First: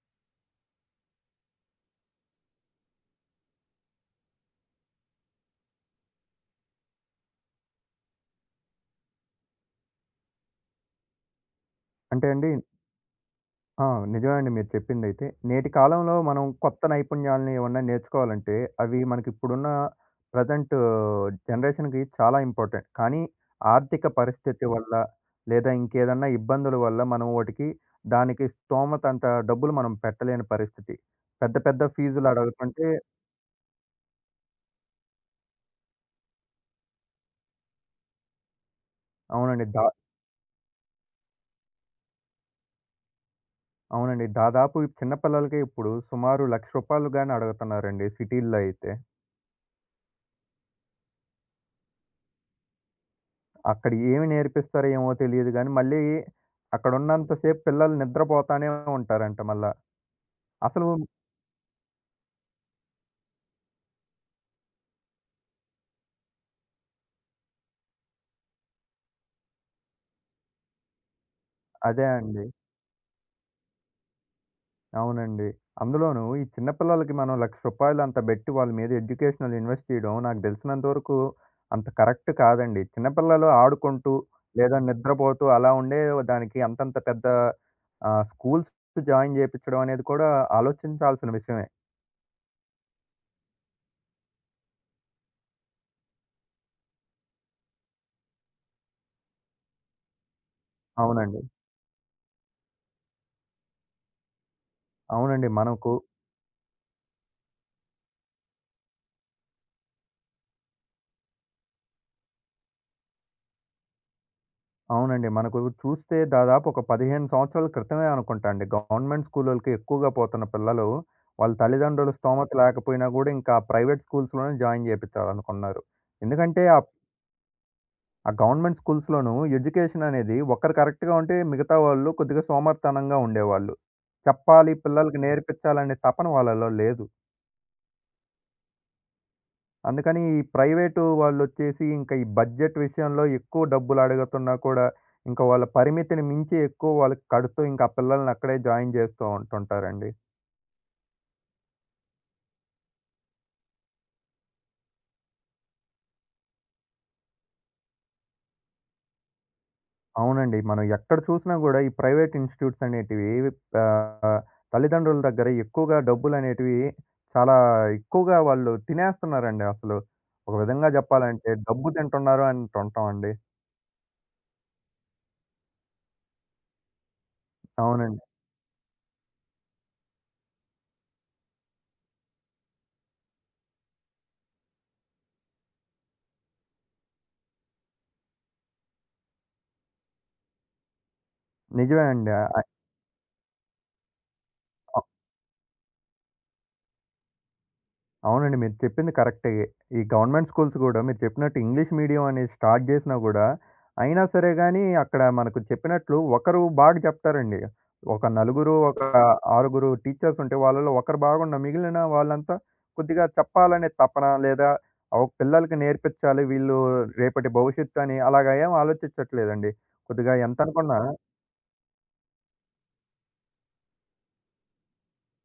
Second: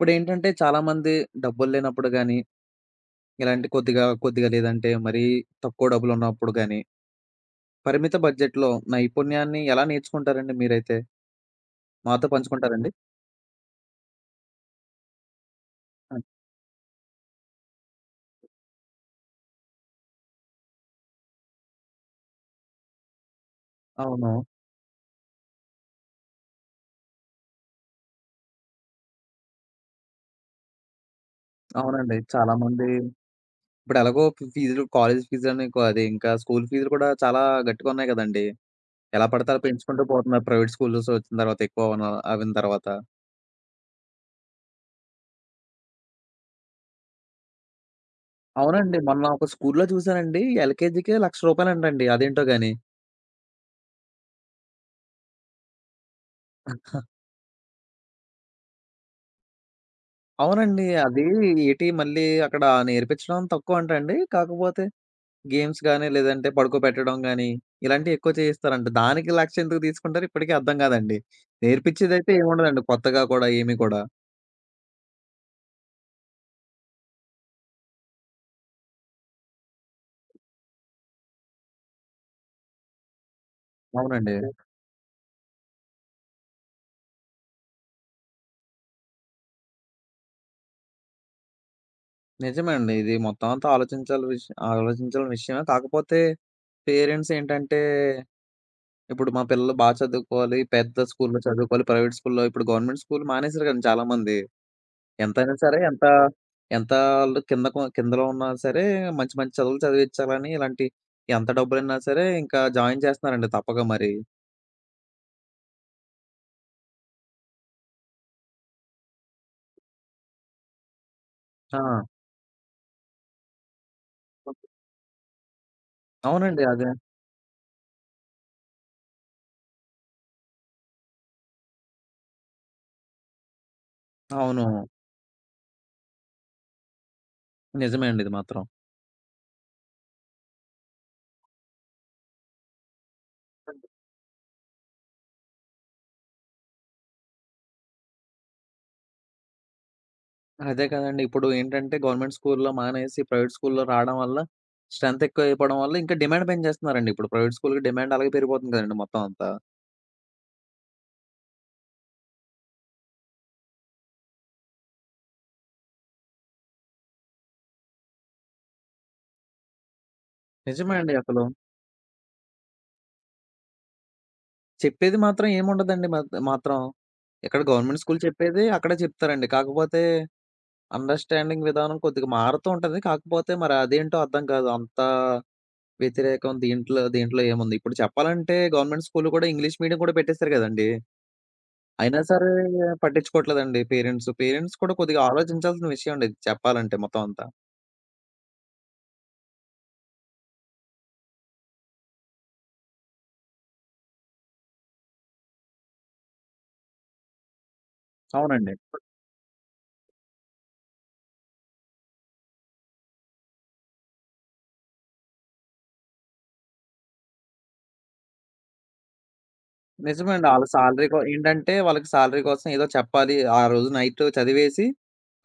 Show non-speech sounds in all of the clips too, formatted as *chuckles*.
ఇప్పుడేంటంటే, చాలామంది డబ్బులు లేనప్పుడు గాని, ఇలాంటి కొద్దిగా కొద్దిగా లేదంటే, మరీ తక్కువ డబ్బులు ఉన్నప్పుడు గానీ... పరిమిత బడ్జెట్‌లో నైపుణ్యాన్ని ఎలా నేర్చుకుంటారండి మీరైతే? మాతో అంటే, అండి పంచుకుంటారండి? ఆ! నిజమే అండి మీరు చెప్పిందైతే. నేటి కాలంలో మనం కొత్త నైపుణ్యాల్ని ఏమన్నా నేర్చుకోవాలంటే, అవి మనకిప్పుడున్న ప్రజెంటు జనరేషన్‌కి చాలా ఇంపార్టెంట్. కానీ ఆర్థిక అవును. పరిస్థితి వల్ల, లేదా ఇంకేదన్నా ఇబ్బందుల వల్ల, మనం వోటికి దానికి స్థోమతంత డబ్బులు మనం పెట్టలేని పరిస్థితి. పెద్ద పెద్ద అవునండి. చాలామంది. ఫీజులడుగుతుంటే ఇప్పుడెలాగో ఫీజులు కాలేజీ ఫీజని కా అదింకా స్కూలు ఫీజులు కూడా చాలా గట్టిగున్నాయి గదండీ! ఎలా పడతే అవునండి. దా పెంచుకుంటూ పోతున్నారు ప్రైవేట్ స్కూల్స్ వచ్చిన తర్వాత ఎక్కువ అవున అవ్విన తర్వాత. అవునండి. దాదాపు చిన్న పిల్లలకి ఇప్పుడు సుమారు రూ. 1,00,000 గాని అడుగుతున్నారండి సిటీల్లో అయితే. అవునండి. మొన్న ఒక స్కూల్లో చూసానండి. ఎల్‌కెజీకే 1,00,000 రూపాయలంటండి. అదేంటో గాని! అక్కడ ఏమి నేర్పిస్తారో ఏమో తెలీదుగానీ, మళ్ళీ *chuckles* అక్కడున్నంతసేపు పిల్లలు నిద్రపోతానే ఉంటారంట మళ్ళా. అవునండి. అసలు అది ఏటీ? మళ్ళీ అక్కడ నేర్పిచ్చడం తక్కువంటండి. కాకపోతే. గేమ్స్ గానీ, లేదంటే పడుకోపెట్టడం గానీ ఇలాంటివెక్కువ చేయిస్తారంట. దానికి 1,00,000 ఎందుకు తీసుకుంటారు ఇప్పటికీ అర్థం గాదండి. అదే నేర్పిచ్చేదైతే అండి. ఏముండదండి, కొత్తగా కూడా ఏమి కూడా. అవునండి. అందులోను ఈ చిన్న పిల్లలకి మనం రూ. 1,00,000 అంత బెట్టి వాళ్ల మీద ఎడ్యుకేషనల్ ఇన్వెస్ట్‌ జేయడం నాకు దెలిసినంత వరకు అంత కరెక్ట్ కాదండి. చిన్న పిల్లలు ఆడుకుంటూ అవునండి. లేదా నిద్రపోతూ అలా ఉండే దానికి అంతంత పెద్ద ఆహ్, స్కూల్స్ జాయిన్ చేపిచడం అనేది కూడా ఆలోచించాల్సిన విషయమే. నిజమే అండి. ఇది మొత్తమంతా ఆలోచించాల్సిన విష ఆలోచించాల్సిన విషయమే. కాకపోతే పేరెంట్స్ ఏంటంటే, ఇప్పుడు మా పిల్లలు బాగా చదువుకోవాలి, పెద్ద స్కూలులో అవునండి. చదువుకోవాలి, ప్రైవేట్ స్కూల్‌లో ఇప్పుడు గవర్నమెంట్ స్కూలు మానేశారు గదండీ చాలామంది. అవునండి. ఎంతైనా సరే, మనకు ఎంత ఎంత ఆళ్లు కిందకున కిందలో ఉన్నా సరే మంచి మంచి చదువులు చదివించాలని ఇలాంటి ఎంత డబ్బులైనా సరే ఇంకా జాయిన్ చేస్తున్నారండి. తప్పక మరి. అవునండి. మనకు చూస్తే దాదాపు ఒక 15 సంవత్సరాల క్రితమే అనుకుంటండీ. గవర్నమెంట్ స్కూలోలకి ఎక్కువగా పోతున్న పిల్లలు, వాళ్ల ఆ! తల్లిదండ్రుల స్థోమత లేకపోయినా గూడా ఇంకా ప్రైవేట్ స్కూల్స్‌లోనే *unintelligible* జాయిన్ జేపిచాలనుకున్నారు. అవునండి. ఎందుకంటే ఆ... అదే. ఆ గవర్నమెంట్ స్కూల్స్‌లోనూ ఎడ్యుకేషన్ అనేది ఒక్కరు కరెక్ట్‌గా ఉంటే, మిగతా వాళ్లు కొద్దిగా సోమరితనంగా ఉండేవాళ్లు. చెప్పాలి, అవును. పిల్లలకి నేర్పించాలనే తపన వాళ్లలో లేదు. నిజమే అండి ఇది మాత్రం. అందుకని, ఈ ప్రైవేటు వాళ్ళొచ్చేసి ఇంకా ఈ బడ్జెట్ విషయంలో ఎక్కువ బడ్జెట్. డబ్బులు అడుగుతున్నా కూడా, ఇంకా వాళ్ళ పరిమితిని మించి ఎక్కువ వాళ్ళకి కడుతూ, ఇంకా పిల్లల్ని అక్కడే జాయిన్ జేస్తా ఉంటుంటారండి. అదే కదండీ. ఇప్పుడు ఏంటంటే, గవర్నమెంట్ స్కూల్‌లో మానేసి, ప్రైవేట్ స్కూల్‌లో రాడం వల్ల. స్ట్రెంతెక్కువైపోవడం వల్ల ఇంకా డిమాండ్ పెని చేస్తున్నారండి. ఇప్పుడు ప్రైవేట్ స్కూల్‌కి డిమాండలాగే పెరిగిపోతుంది కదండీ! మొత్తం అంతా. అవునండి. మనం ఎక్కడ చూసినా కూడా ఈ ప్రైవేట్ ఇన్‌స్టిట్యూట్స్ అనేటివి ఆహ్, తల్లిదండ్రుల దగ్గర ఎక్కువగా డబ్బులునేటివి చాలా ఎక్కువగా వాళ్ళు తినేస్తున్నారండి అసలు. ఒక విధంగా నిజమే అండి అసలు. చెప్పాలంటే డబ్బు తింటున్నారు అంటుంటాం అండి. చెప్పేది మాత్రం ఏముండదండి మాత్ మాత్రం. ఇక్కడ గవర్నమెంట్ స్కూల్ అవునండి. చెప్పేది అక్కడ చెప్తారండి. కాకపోతే అండర్‌స్టాండింగ్ విధానం కొద్దిగా మారుతూ ఉంటంది. కాకపోతే మరదేంటో అర్థం కాదు. అంతా, వ్యతిరేకం. దీంట్లో దీంట్లో ఏముంది. ఇప్పుడు చెప్పాలంటే, గవర్నమెంట్ స్కూల్‌లో కూడా ఇంగ్లీష్ మీడియం కూడా పెట్టేస్తారు గదండీ! నిజమే అయినా అండి. ఆహ్, సరే అయ్ పట్టించుకోవట్లేదండి పేరెంట్స్. పేరెంట్స్ కూడా అ కొద్దిగా ఆలోచించాల్సిన విషయమండి చెప్పాలంటే మొత్తం అంతా. అవునండి. మీరు చెప్పింది కరెక్టే. ఈ గవర్నమెంట్ స్కూల్స్ గూడా మీరు చెప్పినట్టు ఇంగ్లీష్ మీడియం అనేది స్టార్ట్ జేసినా గూడా, అయినా సరే గానీ అక్కడ మనకు చెప్పినట్లు ఒకరు బాగా చెప్తారండి. ఒక అవునండి. నలుగురు, ఒక ఆరుగురు టీచర్స్ ఉంటే వాళ్ళలో ఒకరు బాగున్న మిగిలిన వాళ్ళంతా, కొద్దిగా చెప్పాలనే తపనా లేదా ఆహ్, పిల్లలకి నేర్పిచ్చాలి. వీళ్ళు రేపటి భవిష్యత్తు అని అలాగా ఏం ఆలోచిచ్చట్లేదండి. కొద్దిగా నిజమే అండి. ఆళ్ళ ఎంతనుకున్నా శాలరీ గూ ఏంటంటే వాళ్ళకి శాలరీ కోసం ఏదో చెప్పాలి. ఆ రోజు నైటు చదివేసి,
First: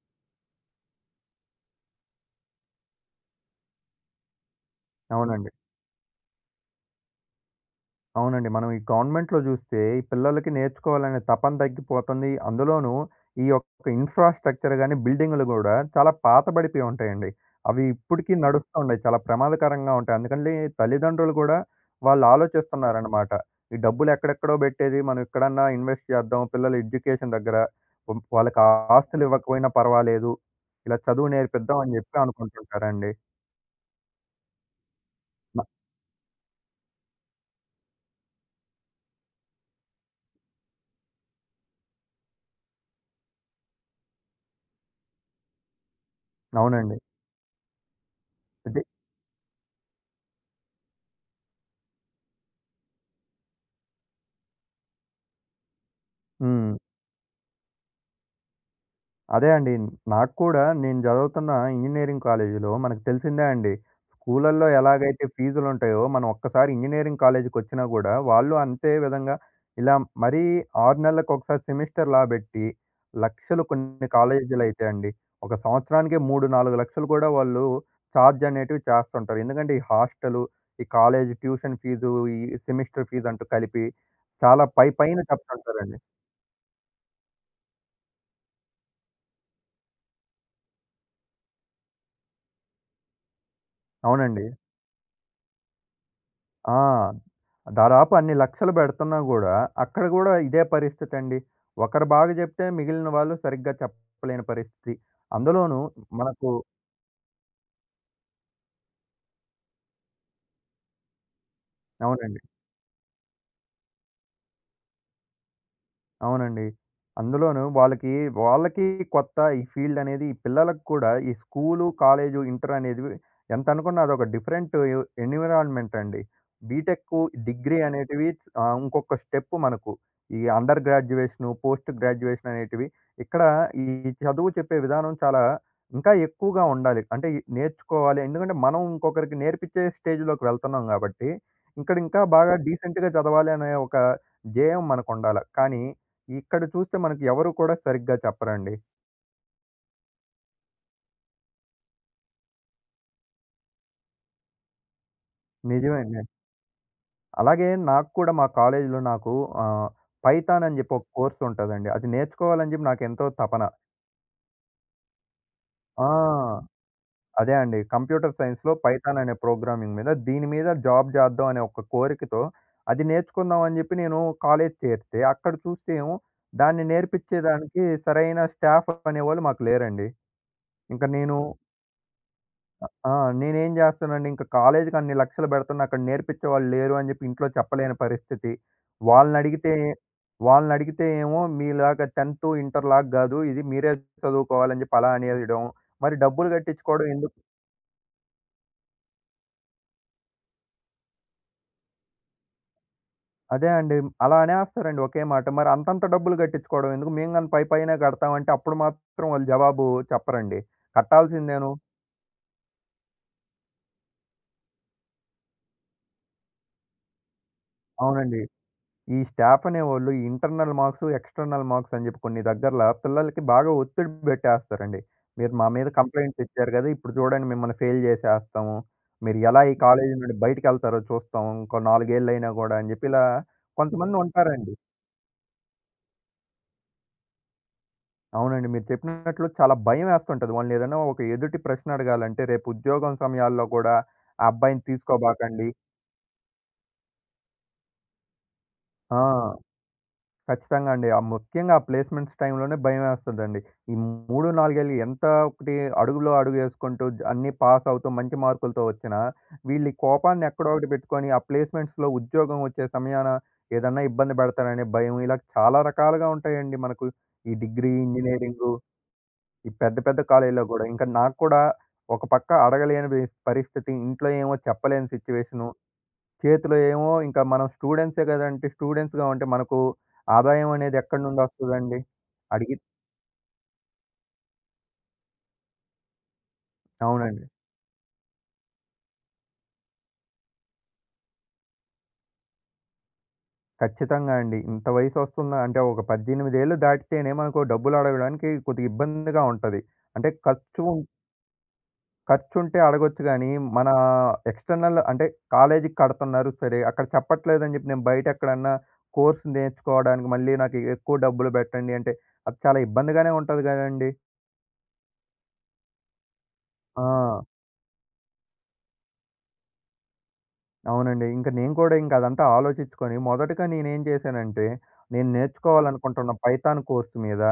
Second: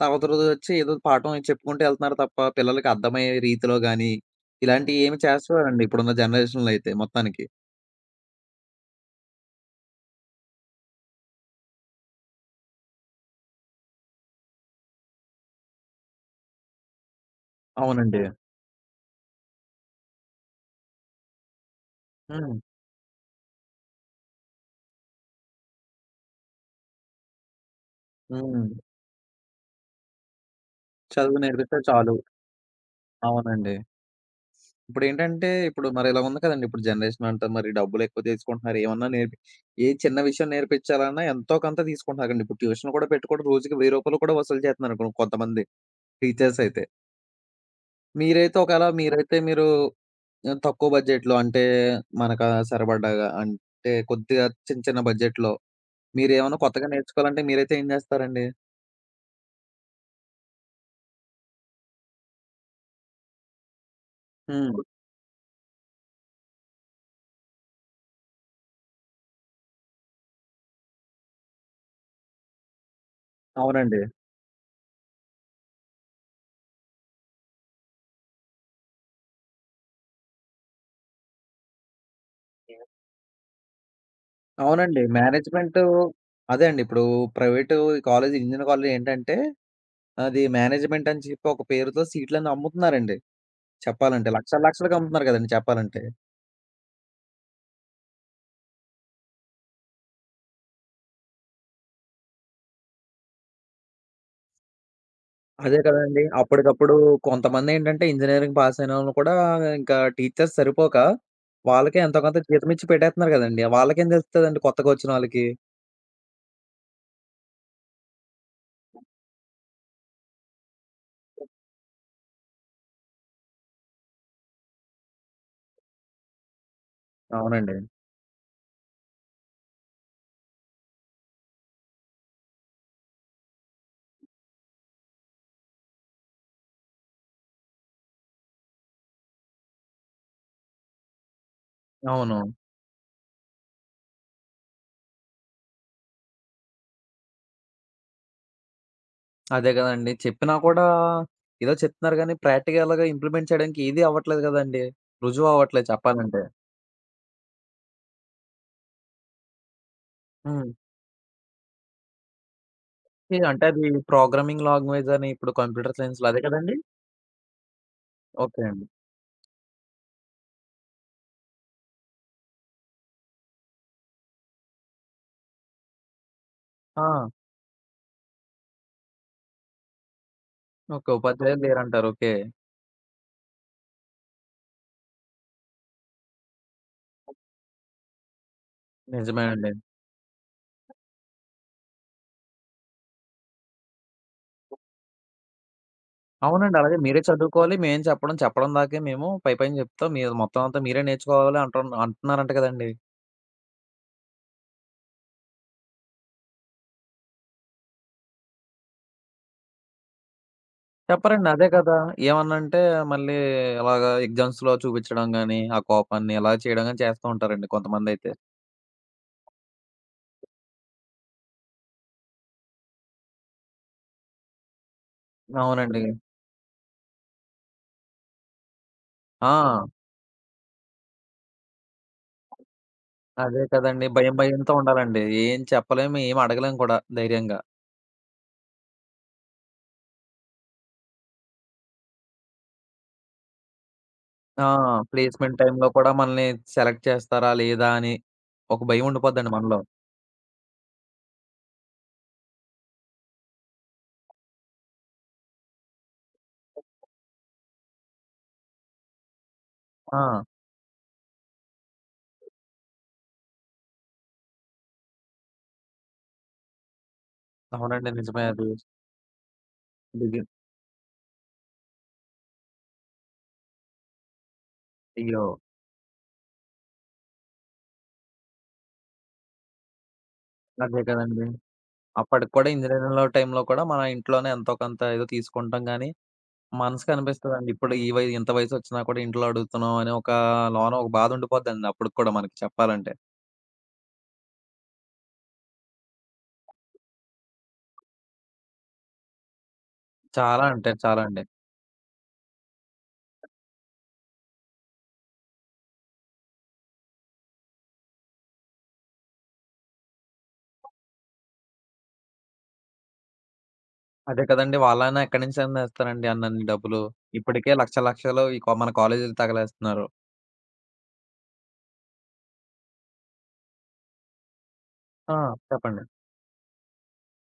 తవతరొజోచ్చి ఏదో పాఠం చెప్పుకుంటు ఎళ్తన్నారు తప్ప పిల్లలకి అర్థమయ్యే రీతిలో గాని, ఇలాంటియి ఏమి అవునండి. చేస్తవారండి ఇప్పుడున్న జనరేషన్‌లో అయితే మొత్తానికి. అవునండి. మనం ఈ గవర్నమెంట్‌లో జూస్తే ఈ పిల్లలకి నేర్చుకోవాలనే తపన తగ్గిపోతంది. అందులోనూ ఈ యొక్క ఇన్‌ఫ్రా‌స్ట్రక్చర్ గాని, బిల్డింగులు గూడా చాలా పాత బడిపోయి ఉంటాయండి. అవి అవునండి. ఇప్పడికి నడుస్త వుండాయి. చాలా ప్రమాదకరంగా ఉంటాయి. అందుకని లే తల్లిదండ్రులు గూడా వాళ్ళ హ్మ్. ఆలోచిస్తన్నారనమాట. ఈ డబ్బులెక్కడెక్కడో పెట్టేది మనం ఇక్కడన్నా ఇన్వెస్ట్ చేద్దాం. పిల్లల ఎడ్యుకేషన్ దెగ్గర. హ్మ్. వాళ్ళకి హ్మ్. ఆస్తులివ్వకపోయినా పర్వాలేదు. ఇలా చదువు నేర్పితే చదువునేరర్పిపిద్దాం అని చాలు. చెప్పి అనుకుంటుంటారండి. అవునండి. ఇప్పుడేంటంటే బ ఇప్పుడు మరి ఇలా ఉంది కదండి! ఇప్పుడు జనరేషన్ అంత మరి డబ్బులెక్కువ తీసుకుంటున్నారు ఏవన్నా నేర్పిచ్ ఏ చిన్న విషయం నేర్పిచ్చాలన్నా ఎంతోకొంత తీసుకుంటున్నారండి. ఇప్పుడు ట్యూషన్ కూడా పెట్టుకోడం రోజుకి రూ. 1000 కూడా వసూలు జేత్తన్నారనుకో కొంతమంది. టీచర్స్ అయితే. అవునండి. మీరైతే అది ఒకేలా మీరైతే మీరు తక్కువ బడ్జెట్‌లో అంటే మనకు సరిపడగా అంటే కొద్దిగా చిన్న చిన్న బడ్జెట్‌లో మీరేమన్నా హ్మ్. కొత్తగా నేర్చుకోవాలంటే మీరైతే ఏం జేస్తారండి? అదే అండి. నాకు కూడా నేను చదువుతున్న ఇంజినీరింగ్ కాలేజిలో మనకు తెలిసిందే అండి. స్కూల్లలో హ్మ్. ఎలాగైతే ఫీజులుంటాయో, మనం ఒక్కసారి ఇంజినీరింగ్ కాలేజికొచ్చినా గూడా వాళ్లు అంతే విధంగా ఇలా మరీ 6 నెలలకొకసారి, సెమిస్టర్స్ బట్టి లక్షలు. అవునండి. కొన్ని కాలేజీలైతే అండి, ఒక సంవత్సరానికే 3,00,000, 4,00,000 కూడా వాళ్లు ఛార్జ్ అనేటివి చేస్తుంటారు. ఎందుకంటే ఈ హాస్టలు, ఈ కాలేజి ట్యూషన్ ఫీజు, ఈ సెమిస్టర్ ఫీజంటూ కలిపి చాలా అవునండి. పైపైన మేనేజ్‌మెంటూ చెప్తుంటారండి. అదే అండి. ఇప్పుడు ప్రైవేటూ కాలేజీ, ఇంజినీరింగ్ కాలేజీలో ఏంటంటే, అది మేనేజ్‌మెంట్ అని చెప్పి ఒక పేరుతో సీట్లన్నీ అమ్ముతున్నారండి. చెప్పాలంటే అవునండి. లక్షల లక్షలకమ్ముతున్నారు గదండీ చెప్పాలంటే. ఆ! దాదాపు అన్ని లక్షలు పెడుతున్నా గూడా అక్కడ గూడా ఇదే పరిస్థితండి. ఒకరు బాగా చెప్తే, మిగిలిన వాళ్లు సరిగ్గా చెప్పలేని పరిస్థితి. అదే అందులోనూ కదండీ! మనకు అప్పడికప్పుడు కొంతమందేంటంటే ఇంజినీరింగ్ పాస్ అయినోళ్లు కూడా ఇంకా టీచర్స్ సరిపోక, వాళ్లకే ఎంతో కొంత అవునండి. జీతం ఇచ్చి పెట్టేత్తున్నారు కదండీ! వాళ్లకేం తెలుత్తదండి కొత్తగా వచ్చినోళ్లకి? అవునండి. అందులోను వాళ్ళకి వాళ్ళకి కొత్త ఈ ఫీల్డనేది ఈ పిల్లలకి కూడా ఈ స్కూలు, కాలేజు ఇంటరనేదివి ఎంతనుకున్నా అదొక డిఫరెంటు ఎ ఎన్విరాన్మెంటండి. బీటెక్కు, డిగ్రీ అవునండి. అనేటివి ఆహ్, ఇంకొక్క స్టెప్పు మనకు. ఈ అండర్ గ్రాడ్యుయేషను, పోస్ట్ గ్రాడ్యుయేషననేటివి. ఇక్కడ ఈ చదువు చెప్పే విధానం చాలా ఇంకా ఎక్కువగా ఉండాలి. అంటే ఇయి నేర్చుకోవాలి. ఎందుకంటే, మనం ఇంకొకరికి నేర్పించే స్టేజ్‌లోకి వెళ్తున్నాం కాబట్టి, ఇక్కడింకా అవును. బాగా డీసెంట్‌‌గా చదవాలి అనే ఒక ధ్యేయం మనకుండాల. కానీ, ఇక్కడ చూస్తే మనకు ఎవరు కూడా సరిగ్గా చెప్పరండి. అదే గదండీ. చెప్పినా కూడా, ఏదో చెప్తున్నారు గానీ ప్రాక్టికల్‌‌గా ఇంప్లిమెంట్ చేయడానికి ఏది అవ్వట్లేదు గదండీ! రుజువవ్వట్లేదు నిజమే అండి. చెప్పాలంటే. అలాగే నాకు కూడా, మా కాలేజీలో నాకు ఆహ్, హ్మ్. పైథానని జెప్పి ఒక కోర్సుంటదండి. అది నేర్చుకోవాలని చెప్పి నాకెంతో ఏ తపన. అంటే అది ప్రోగ్రామింగ్ లాంగ్వేజని ఇప్పుడు కంప్యూటర్ ఆ! సైన్స్‌లో అదే గదండీ! అదే అండి. కంప్యూటర్ ఓకే సైన్స్‌లో అండి. పైథాననే ప్రోగ్రామింగ్ మీద, దీని మీద జాబ్ చేద్దాం అనే ఒక కోరికతో, అది నేర్చుకుందాం అని జెప్పి నేను కాలేజీ చేరితే, అక్కడ చూస్తే ఏమో దాన్ని ఆ! నేర్పిచ్చేదానికి సరైన స్టాఫనేవాళ్ళు మాకు లేరండి. ఇంక ఓకే. నేను ఉపాధ్యాయులు లేరంటారు. ఓకే. ఆహ్, ఆ! నేనేం జేస్తనండి ఇంక కాలేజీకి అన్ని లక్షలు బెడుతున్నా అక్కడ నేర్పించేవాళ్లు లేరు అని జెప్పి ఇంట్లో చెప్పలేని పరిస్థితి. నిజమే అండి. వాళ్లనడిగితే వాళ్లనడిగితే ఏమో మీలాగా 10థ్, ఇంటర్ లాగా గాదు ఇది మీరే చదువుకోవాలని జెప్పి అలా అనేయడం. మరి డబ్బులు అవునండి. అలాగే గట్టించుకోవడం మీరే ఎందుకు? చదువుకోవాలి. మేమే చెప్పడం చెప్పడం దాకే మేము. పైపైన చెప్తాం. మీది మొత్తం అంతా మీరే నేర్చుకోవాలి అంటున్ అంటున్నారంట గదండీ! అదే అండి. అలా అనేస్తారండి ఒకే మాట. మరంతంత డబ్బులు గట్టించుకోవడం ఎందుకు? మేముగానీ పైపైనే గడతాం అంటే అప్పుడు మాత్రం వాళ్లు జవాబు చెప్పరండి. చెప్పరండి. అదే కట్టాల్సిందేను. గదా! ఏమన్నా అంటే మళ్లీ అలాగా ఎగ్జామ్స్‌లో చూపిచ్చడం గానీ, ఆ కోపాన్ని ఇలాగ చేయడం గానీ చేస్తూ ఉంటారండి కొంతమందైతే. అవునండి. ఈ స్టాఫనేవాళ్లు, ఈ ఇంటర్నల్ మార్క్స్, ఎక్స్‌టర్నల్ మార్క్సని జెప్పి కొన్ని దగ్గర్ల పిల్లలకి బాగా ఒత్తిడి బెట్టేస్తారండి. "మీరు మా మీద అవునండి. కంప్లైంట్స్ ఇచ్చారు గదా! ఇప్పుడు జూడండి, మిమ్మల్ని ఫెయిల్ జేసేస్తాము. మీరు ఎలా ఈ ఆ! కాలేజీ నుండి బయటికి ఎళ్తారో చూస్తాం. ఇంకో నాలుగేళ్లైనా గూడా" అని జెప్పి ఇలా అదే కదండీ. కొంతమంది భయం భయంతో ఉంటారండి. ఉండాలండి. ఏం చెప్పలేము ఏం అడగలేం కూడా ధైర్యంగా. అవునండి. మీరు చెప్పినట్లు చాలా భయం వేస్తుంటది. వాళ్లని ఏదైనా ఒక ఎదుటి ప్రశ్న అడగాలంటే, రేపు ఉద్యోగం సమయాల్లో కూడా "ఆ ఆ! అబ్బాయిని ప్లేస్‌మెంట్ తీసుకోబాకండి" టైమ్‌లో కూడా మనల్ని సెలెక్ట్ చేస్తారా లేదా అని ఒక భయం ఆ! ఉండిపోతదండి మనలో. ఖచ్చితంగా అండి. ఆ ముఖ్యంగా ఆ ప్లేస్‌మెంట్స్ టైమ్‌లోనే భయం ఏస్తదండి. ఈ 3, 4ఏళ్లు ఎంత ఒకటి అడుగులో అడుగేసుకుంటూ అన్నీ పాసవుతూ, మంచి మార్కులతో ఒచ్చినా, వీళ్లీ ఆ! కోపాన్ని ఎక్కడో ఒకటి బెట్టుకొని ఆ ప్లేస్‌మెంట్స్‌లో ఉద్యోగం ఒచ్చే సమయాన ఏదన్నా ఇబ్బంది బెడతాడనే భయము ఇలా చాలా రకాలుగా ఉంటాయండి మనకు. ఈ డిగ్రీ, అవునండి. నిజమే అది. ఇంజినీరింగు ఈ పెద్ద పెద్ద *unintelligible* కాలేజీల్లో గూడా ఇంకా నాకు కూడా ఒకపక్క అడగలేని బీస్ పరిస్థితి. ఇంట్లో ఏమో చెప్పలేని అయ్యో! సిట్యుయేషను. చేతిలో ఏమో ఇంకా మనం స్టూడెంట్సే గదా! అంటే స్టూడెంట్స్‌గా ఉంటే మనకు ఆదాయం అనేది అదే ఎక్కడి కదండీ! నుండొస్తదండి? అప్పటికి కూడా అడిగిద ఇంజినీరింగ్‌లో టైమ్‌లో కూడా మన ఇంట్లోనే ఎంతోకొంత ఏదో తీసుకుంటాం గానీ, మనసుకి అవునండి. అనిపిస్తదండి. ఇప్పుడు ఈ వయ్ ఇంత వయసొచ్చినా కూడా ఇంట్లో అడుగుతున్నాం అనే ఒక లోన ఒక బాధ ఉండిపోదండి అప్పటికి కూడా మనకి చెప్పాలంటే. ఖచ్చితంగా అండి. ఇంత వయసొస్తుందా అంటే, ఒక 18 ఏళ్ళు దాటితేనే, మనుకు డబ్బులు అడగడానికి కొద్దిగా ఇబ్బందిగా ఉంటది. అంటే చాలా ఖర్చు అంటే, చాలాండి. ఖర్చుంటే అడగొచ్చు గానీ, మనా ఎక్స్‌ట్రనల్ అంటే, కాలేజీకి కడుతున్నారు సరే, అక్కడ చెప్పట్లేదని చెప్పి, నేను బయటెక్కడన్నా, కోర్స్ నేర్చుకోవడానికి, మళ్ళీ నాకు ఎక్కువ డబ్బులు బెట్టండి అంటే, అది చాలా ఇబ్బందిగానే ఉంటది గదండీ! అదే కదండీ! వాళ్ళైన్నా ఎక్కడి నుంచని తెస్తారండి, అన్నన్ని డబ్బులు. ఆ! ఇప్పటికే లక్షలు, లక్షలు, ఈ కొ మన కాలేజులు తగలేస్తున్నారు. అవునండి. ఇంక నేను కూడా, ఇంక అదంతా ఆలోచించుకొని మొదటగా నేనేం చేశానంటే, నేను ఆ! చెప్పండి. నేర్చుకోవాలనుకుంటున్న పైథాన్ కోర్స్ మీద,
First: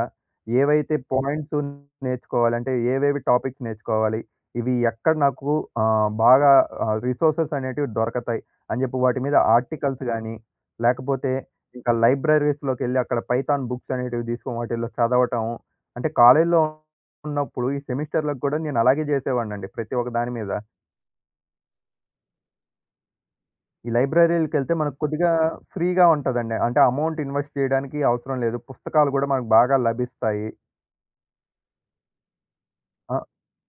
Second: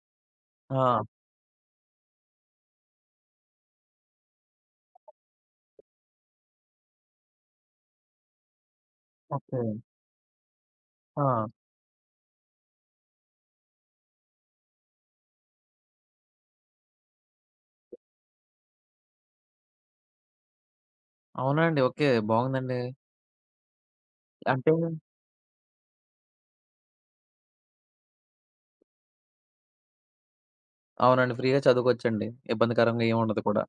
ఏవైతే ఆ! పాయింట్సును నేర్చుకోవాలంటే, ఏవేవి టాపిక్స్ నేర్చుకోవాలి. ఇవి ఎక్కడ నాకు ఆహ్, బాగా ఆహ్, రిసోర్సెసనేటివి దొరకతాయి. అని చెప్పి వాటి మీద ఓకే. ఆర్టికల్స్ గాని, లేకపోతే ఆ! ఇంక లైబ్రరీస్‌లోకెళ్ళి, అక్కడ పైథాన్ బుక్సనేటివి దీసుకో వాటిల్లో చదవటం. అంటే, కాలేజిలోన్నప్పుడు ఈ సెమిస్టర్‌లకి గూడా నేను అలాగే జేసేవాడినండి. ప్రతి ఒక్క దాని మీద. అవునాండి? ఓకే. బావుందండి. ఈ అంటే లైబ్రరీలకెళ్తే మనకు కొద్దిగా, ఫ్రీగా ఉంటదండి. అంటే, అమౌంటిన్వెస్ట్ చేయడానికి అవసరం లేదు. పుస్తకాలు కూడా మనకు బాగా లభిస్తాయి. అవునండి. ఫ్రీగా చదువుకోవచ్చండి. ఇబ్బందికరంగా ఆ! ఏముండదు కూడా.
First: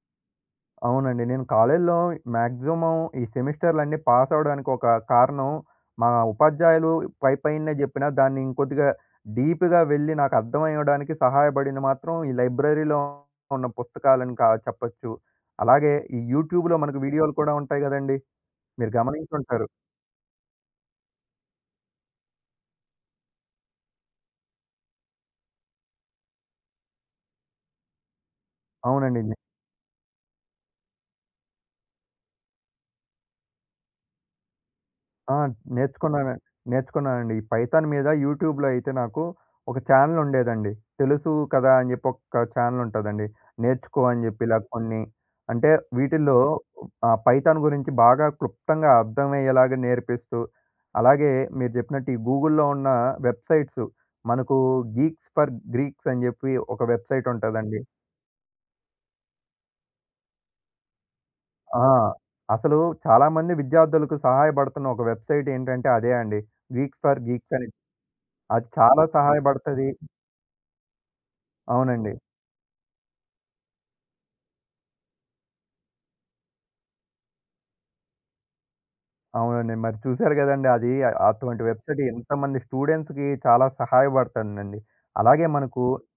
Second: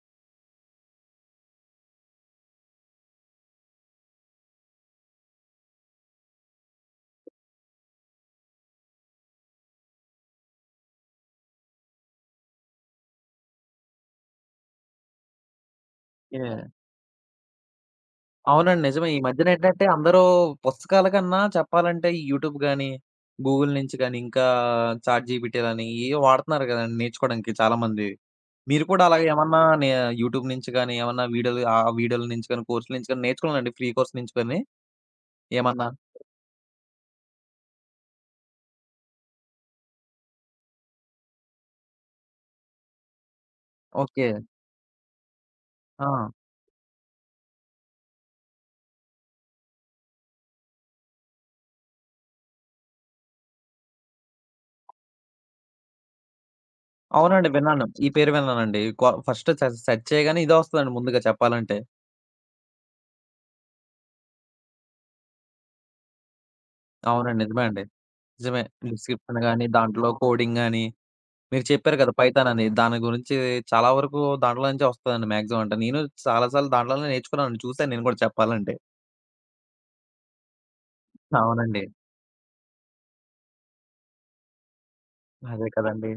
అవునండి. నేను కాలేజీలో మాక్సిమమ్ ఈ సెమిస్టర్లన్నీ పాస్ అవ్వడానికి ఒక కారణం, మా ఉపాధ్యాయులు పైపైనే చెప్పినా, దాన్ని ఇంకొద్దిగా డీప్‌గా వెళ్లి నాకు అర్థమయ్యడానికి సహాయపడింది మాత్రం ఈ లైబ్రరీలో ఉన్న పుస్తకాలను అని కా చెప్పొచ్చు. అలాగే ఈ ఓకే. యూట్యూబ్‌లో మనకు వీడియోలు కూడా ఉంటాయి కదండీ! అవునండి. మీరు నిజమే. ఈ మధ్య గమనించుంటారు. నేంటంటే అందరూ పుస్తకాల కన్నా చెప్పాలంటే యూట్యూబ్ గానీ, గూగుల్ నుంచి గానీ, ఇంకా చాట్ జీపీటీ గానీ ఏయో వాడుతున్నారు కదండీ నేర్చుకోవడానికి చాలామంది. మీరు కూడా అలాగ అవునండి. ఏమన్నా నే యూట్యూబ్ నుంచి గానీ, ఏమన్నా వీడియోల నుంచి గానీ, కోర్సుల నుంచి గానీ నేర్చుకున్నారండి? ఫ్రీ కోర్స్ నుంచి గానీ, ఆ! ఏమన్నా? నేర్చుకున్నాన నేర్చుకున్నానండి. ఈ పైథాన్ మీద యూట్యూబ్‌లో అయితే నాకు ఒక ఛానెల్ ఉండేదండి. తెలుసు కదా! అని చెప్పి ఒక ఛానెల్ ఉంటదండి. నేర్చుకో అని ఓకే. చెప్పి ఇలా కొన్ని అంటే ఆ! వీటిల్లో ఆహ్, పైథాన్ గురించి బాగా క్లుప్తంగా అర్థమయ్యేలాగ నేర్పిస్తూ, అలాగే మీరు చెప్పినట్టు ఈ గూగుల్‌లో ఉన్న వెబ్‌సైట్స్ మనకు గీక్స్ ఫర్ గీక్స్ అని చెప్పి ఒక వెబ్‌సైట్ అవునండి. ఉంటదండి. విన్నాను. ఈ పేరు విన్నానండి. కొ ఫస్ట్ సె సెర్చ్ చేయగానే ఇదే ఒస్తదండి ముందుగా చెప్పాలంటే. ఆ! అసలు చాలామంది విద్యార్థులకు సహాయపడుతున్న ఒక వెబ్‌సైట్ ఏంటంటే అదే అండి. గీక్స్ ఫర్ అవునండి. గీక్స్ నిజమే అని. అండి. నిజమే. అది చాలా డిస్క్రిప్షన్ గానీ, సహాయపడతది. దాంట్లో కోడింగ్ గానీ మీరు చెప్పారు కదా అవునండి. పైథాన్ అని. దాని గురించి చాలా వరకు దాంట్లో నుంచే ఒస్తదండి. మాక్సిమమ్. అంటే నేను చాలా సార్లు దాంట్లోనే నేర్చుకున్నానండి. చూసాను నేను కూడా చెప్పాలంటే. అవునండి. మరి చూసారు గదండీ! అది అటువంటి అవునండి. వెబ్‌సైట్ ఎంతమంది స్టూడెంట్స్‌కి చాలా సహాయపడతుందండి. అలాగే అదే మనకు కదండీ!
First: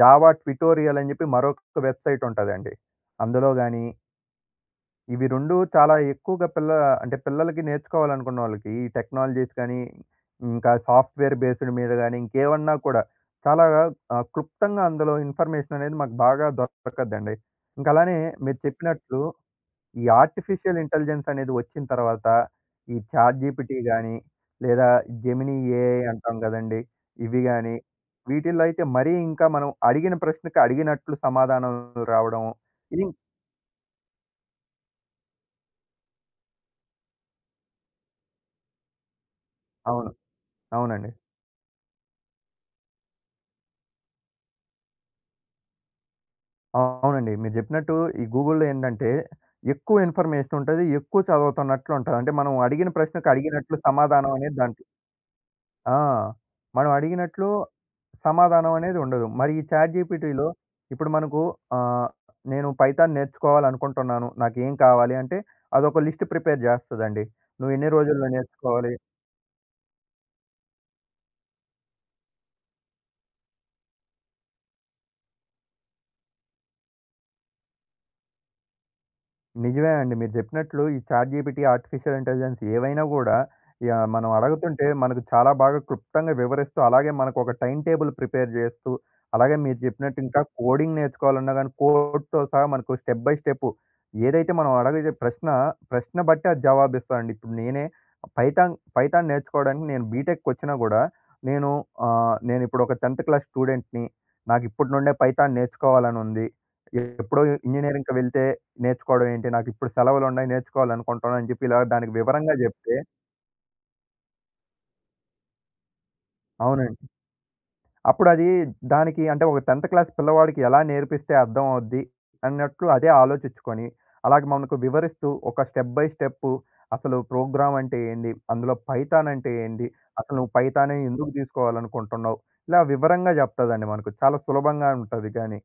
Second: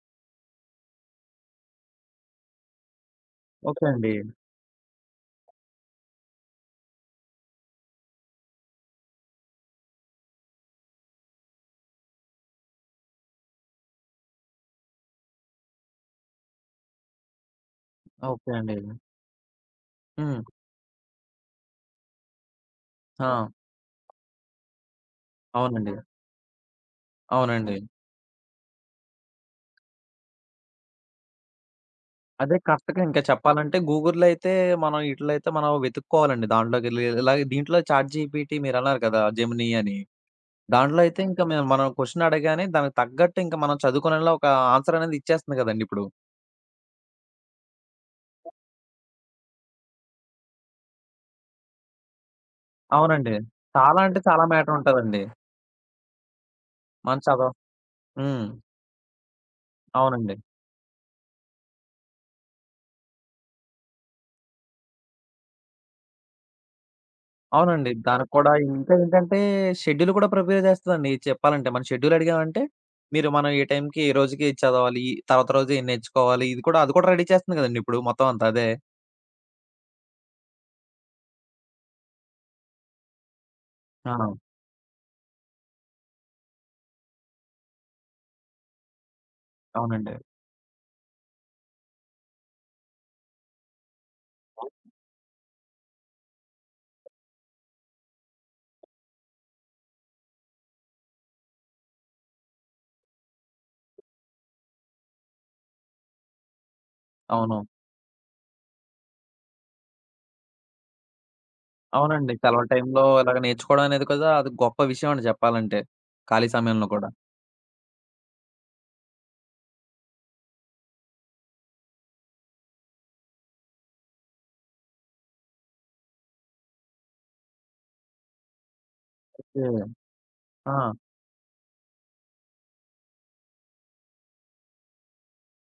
జావా ట్యుటోరియల్ అని జెప్పి మరొక వెబ్‌సైట్ ఉంటదండి. ఓకే అందులోగాని... అండి. ఇవి 2 చాలా ఎక్కువగా పిల్ల అంటే పిల్లలకి నేర్చుకోవాలనుకున్నోళ్ళకి, ఈ టెక్నాలజీస్ గానీ, ఇంకా సాఫ్ట్ వేర్ బేస్డ్ మీద గాని, ఇంకేవన్నా కూడా చాలాగా ఆహ్, క్లుప్తంగా అందులో ఇన్ఫర్మేషననేది మాకు బాగా దొరొకద్దండి. ఇంకలానే ఓకే మీరు అండి. చెప్పినట్టు, ఈ హ్మ్. ఆర్టిఫిషియల్ ఇంటెలిజెన్సనేది వచ్చిన తర్వాత, ఈ ఆ! ఛాట్‌జీపిటీ గానీ, లేదా జెమినీ అవునండి. ఏఐ అంటాం గదండీ! ఇవి గాని, అవునండి. వీటిల్లో అయితే మరీ ఇంకా మనం అడిగిన ప్రశ్నకి అడిగినట్లు సమాధానం రావడం. అదే ఈ కాస్తగా ఇంకా చెప్పాలంటే, గూగుల్‌లో అయితే మనం ఈటిల్లో అయితే మనం వెతుక్కోవాలండి. దాంట్లోకకెళ్ళి. ఇలాగే దీంట్లో చాట్‌జీపీటి మీరన్నారు కదా! జెమిని అని, అవును. దాంట్లో అవునండి. అయితే ఇంకా మేం మనం కొషన్ అడగానే దానికి తగ్గట్టు ఇంక మనం చదువుకునేలా ఒక ఆన్సరనేది ఇచ్చేస్తుంది గదండీ ఇప్పుడు. అవునండి. మీరు జెప్పినట్టు ఈ గూగుల్‌లో ఏందంటే, ఎక్కువ ఇన్ఫర్మేషనుంటది, ఎక్కువ చదువుతున్నట్లుంటది. అంటే మనం అడిగిన ప్రశ్నకు అవునండి. అడిగినట్లు చాలా అంటే సమాధానం చాలా అనేది దాంట్ మ్యాటరుంటదండి. ఆ! మనం మనం చదవ అడిగినట్లు హ్మ్. సమాధానం అనేది ఉండదు. మరి ఈ అవునండి. చాట్‌జీపీటీలో ఇప్పుడు మనకు ఆహ్, నేను పైథాన్ నేర్చుకోవాలనుకుంటున్నాను. నాకేం కావాలి? అంటే అదొక లిస్ట్ ప్రిపేర్ జేస్తదండి. నువ్వు ఎన్ని అవునండి. రోజుల్లో దానికి కూడా ఇంకా నేర్చుకోవాలి? ఏంటంటే, షెడ్యూల్ కూడా ప్రిపేర్ జేస్తదండి. చెప్పాలంటే మనం షెడ్యూలడిగామంటే, మీరు మనం ఏ టైంకి ఏ రోజుకి ఏది చదవాలి? తర్వాత రోజు ఏం నేర్చుకోవాలి? ఇది కూడా అది కూడా రెడీ చేస్తుంది కదండీ! ఇప్పుడు మొత్తం అంతా అదే. నిజమే అండి. మీరు చెప్పినట్లు ఈ చాట్ జీపీటీ, ఆర్టిఫిషియల్ ఇంటెలిజెన్స్ ఏవైనా గూడా యాహ్! మనం ఆ! అడగతుంటే మనకు చాలా బాగా క్లుప్తంగా వివరిస్తూ, అలాగే మనకొక టైమ్‌టేబుల్ ప్రిపేర్ చేస్తూ, అలాగే మీరు అవునండి. జెప్పినట్టు ఇంకా కోడింగ్ నేర్చుకోవాలన్నా గానీ, కోడ్‌తో సహా మనకు స్టెప్ బై స్టెప్ ఏదైతే అ! మనం అడగిజే ప్రశ్న, ప్రశ్న బట్టి అది జవాబిస్తదండి. ఇప్పుడు నేనే పైథాన్, పైథాన్ నేర్చుకోవడానికి నేను బీటెక్‌కి వచ్చినా కూడా నేను ఆహ్, నేను ఇప్పుడు ఒక 10థ్ క్లాస్ స్టూడెంట్‌ని నాకిప్పటి నుండే పైథాన్ నేర్చుకోవాలని ఉంది. ఎప్పుడో అవును. ఇంజినీరింగ్‌కి వెళ్తే నేర్చుకోవడం ఏంటి? నాకు ఇప్పుడు సెలవులున్నాయి, నేర్చుకోవాలనుకుంటున్నాను అని చెప్పి ఇలాగ దానికి అవునండి. వివరంగా సెలవుల చెప్తే టైంలో ఇలాగ నేర్చుకోవడం అనేది కదా అది గొప్ప విషయం అండి చెప్పాలంటే. ఖాళీ సమయంలో అవునండి. కూడా. అప్పుడది దానికి అంటే ఒక 10థ్ క్లాస్ పిల్లవాడికి ఎలా నేర్పిస్తే అర్థం అవుది అన్నట్టు అదే ఆలోచిచ్చుకొని అలాగ మనకు వివరిస్తూ, ఒక స్టెప్ బై స్టెప్ అసలు ప్రోగ్రామ్ అంటే ఏంది? అందులో పైథాన్ అంటే ఓకె. ఏంది? అసలు నువ్వు ఆ! పైథానే ఎందుకు తీసుకోవాలనుకుంటున్నావు? ఇలా వివరంగా చెప్తదండి మనకు. చాలా సులభంగా ఉంటది గానీ.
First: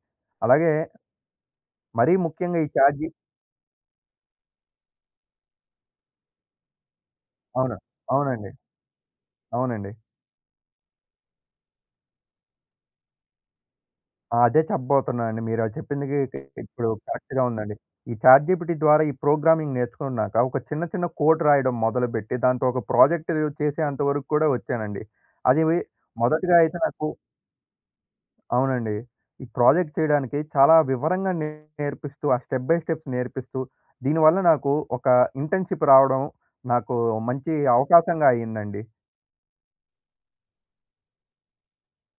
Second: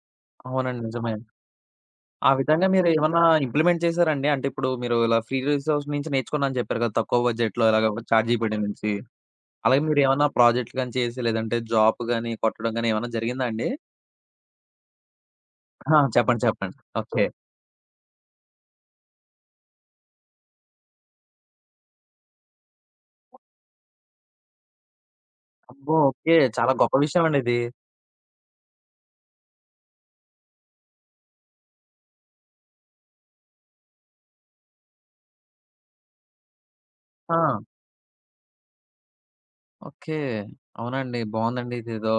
అలాగే అవునండి. నిజమే. మరీ ఆ ముఖ్యంగా విధంగా ఈ చాట్ జీ మీరేమన్నా ఇంప్లిమెంట్ చేశారాండి? అంటే ఇప్పుడు మీరు ఇలా ఫ్రీ రిసోర్సెస్ నుంచి నేర్చుకున్నానని చెప్పారు కదా! తక్కువ బడ్జెట్‌లో అవును. ఇలాగ చాట్ అవునండి. జీపీటీ నుంచి. అలాగే అవునండి. మీరేమన్నా ప్రాజెక్ట్‌లు గానీ చేసి, లేదంటే జాబ్ గానీ కొట్టడం ఏమన్నా జరిగిందా అండి? ఆ! అదే చెప్పబోతున్నానండి. మీరు అది ఆ! చెప్పిందికి చెప్పండి. చెప్పండి. ఇప్పుడు ఓకే. కరెక్ట్‌గా ఉందండి. ఈ చాట్ జీపీటీ ద్వారా ఈ ప్రోగ్రామింగ్ నేర్చుకున్నాక, ఒక చిన్న చిన్న కోడ్ రాయడం మొదలుపెట్టి, దాంతో ఒక ప్రాజెక్ట్ చేసేంత వరకు కూడా వచ్చానండి. అదీ అబ్బో! ఓకే. మొదటిగా చాలా అయితే గొప్ప నాకు విషయం అండి ఇది. అవునండి. ఈ ప్రాజెక్ట్ చేయడానికి చాలా వివరంగా నేర్పిస్తూ, ఆ స్టెప్ బై స్టెప్ నేర్పిస్తూ. దీనివల్ల నాకు ఒక ఇంటర్న్‌షిప్ రావడం నాకు మంచి ఆ! అవకాశంగా అయిందండి. ఓకే. అవునండి. బావుందండి ఇదేదో.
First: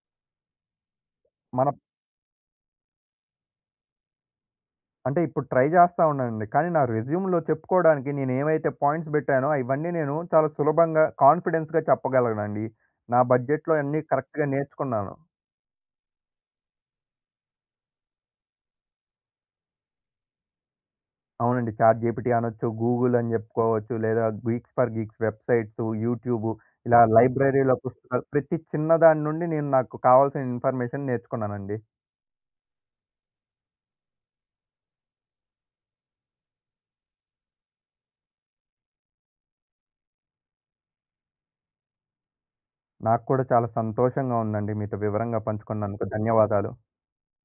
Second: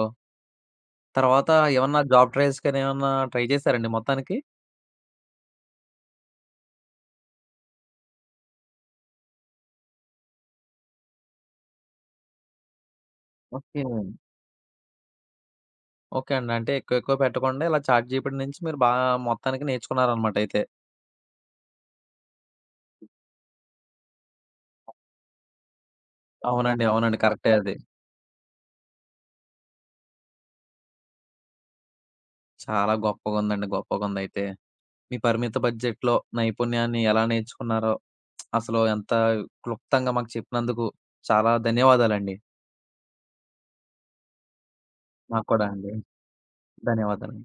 తర్వాత మనం ఏమన్నా జాబ్ ట్రయల్స్ గానీ, ఏమన్నా ట్రై జేశారాండి మొత్తానికి? అంటే ఇప్పుడు ట్రై జేస్తా ఉన్నానండి. కానీ నా రెజ్యూమ్‌లో చెప్పుకోవడానికి నేను ఏవైతే పాయింట్స్ బెట్టానో ఇవన్నీ నేను చాలా సులభంగా, కాన్ఫిడెన్స్‌గా చెప్పగలనండి. నా బడ్జెట్‌లో ఓకే. అన్నీ కరెక్ట్‌గా నేర్చుకున్నాను. ఓకే అండి. అంటే ఎక్కువ ఎక్కువ పెట్టకుండా ఇలా చాట్ జీపీటీ నుంచి మీరు బాగా మొత్తానికి నేర్చుకున్నారనమాట అయితే. అవునండి. చాట్ జీపీటీ అనొచ్చు, గూగుల్ అని చెప్పుకోవచ్చు, లేదా geeks for geeks websites, YouTube అవునండి. ఇలా అవునండి. కరెక్టే అది. లైబ్రరీలో ప్ ప్రతి చిన్న దాని నుండి నేను నాకు కావాల్సిన ఇన్‌ఫర్‌మెషన్ నేర్చుకున్నానండి. గొప్పగుందండి గొప్పగుందైతే. మీ పరిమిత బడ్జెట్‌లో నైపుణ్యాన్ని ఎలా నేర్చుకున్నారో? *smacks lips* అసలు ఎంత క్లుప్తంగా మాకు చెప్పినందుకు చాలా ధన్యవాదాలండి. నాకు కూడా చాలా సంతోషంగా ఉందండి. మీతో వివరంగా నాకూ కూడా అండి. పంచుకున్నందుకు. ధన్యవాదాలు. ధన్యవాదాలు.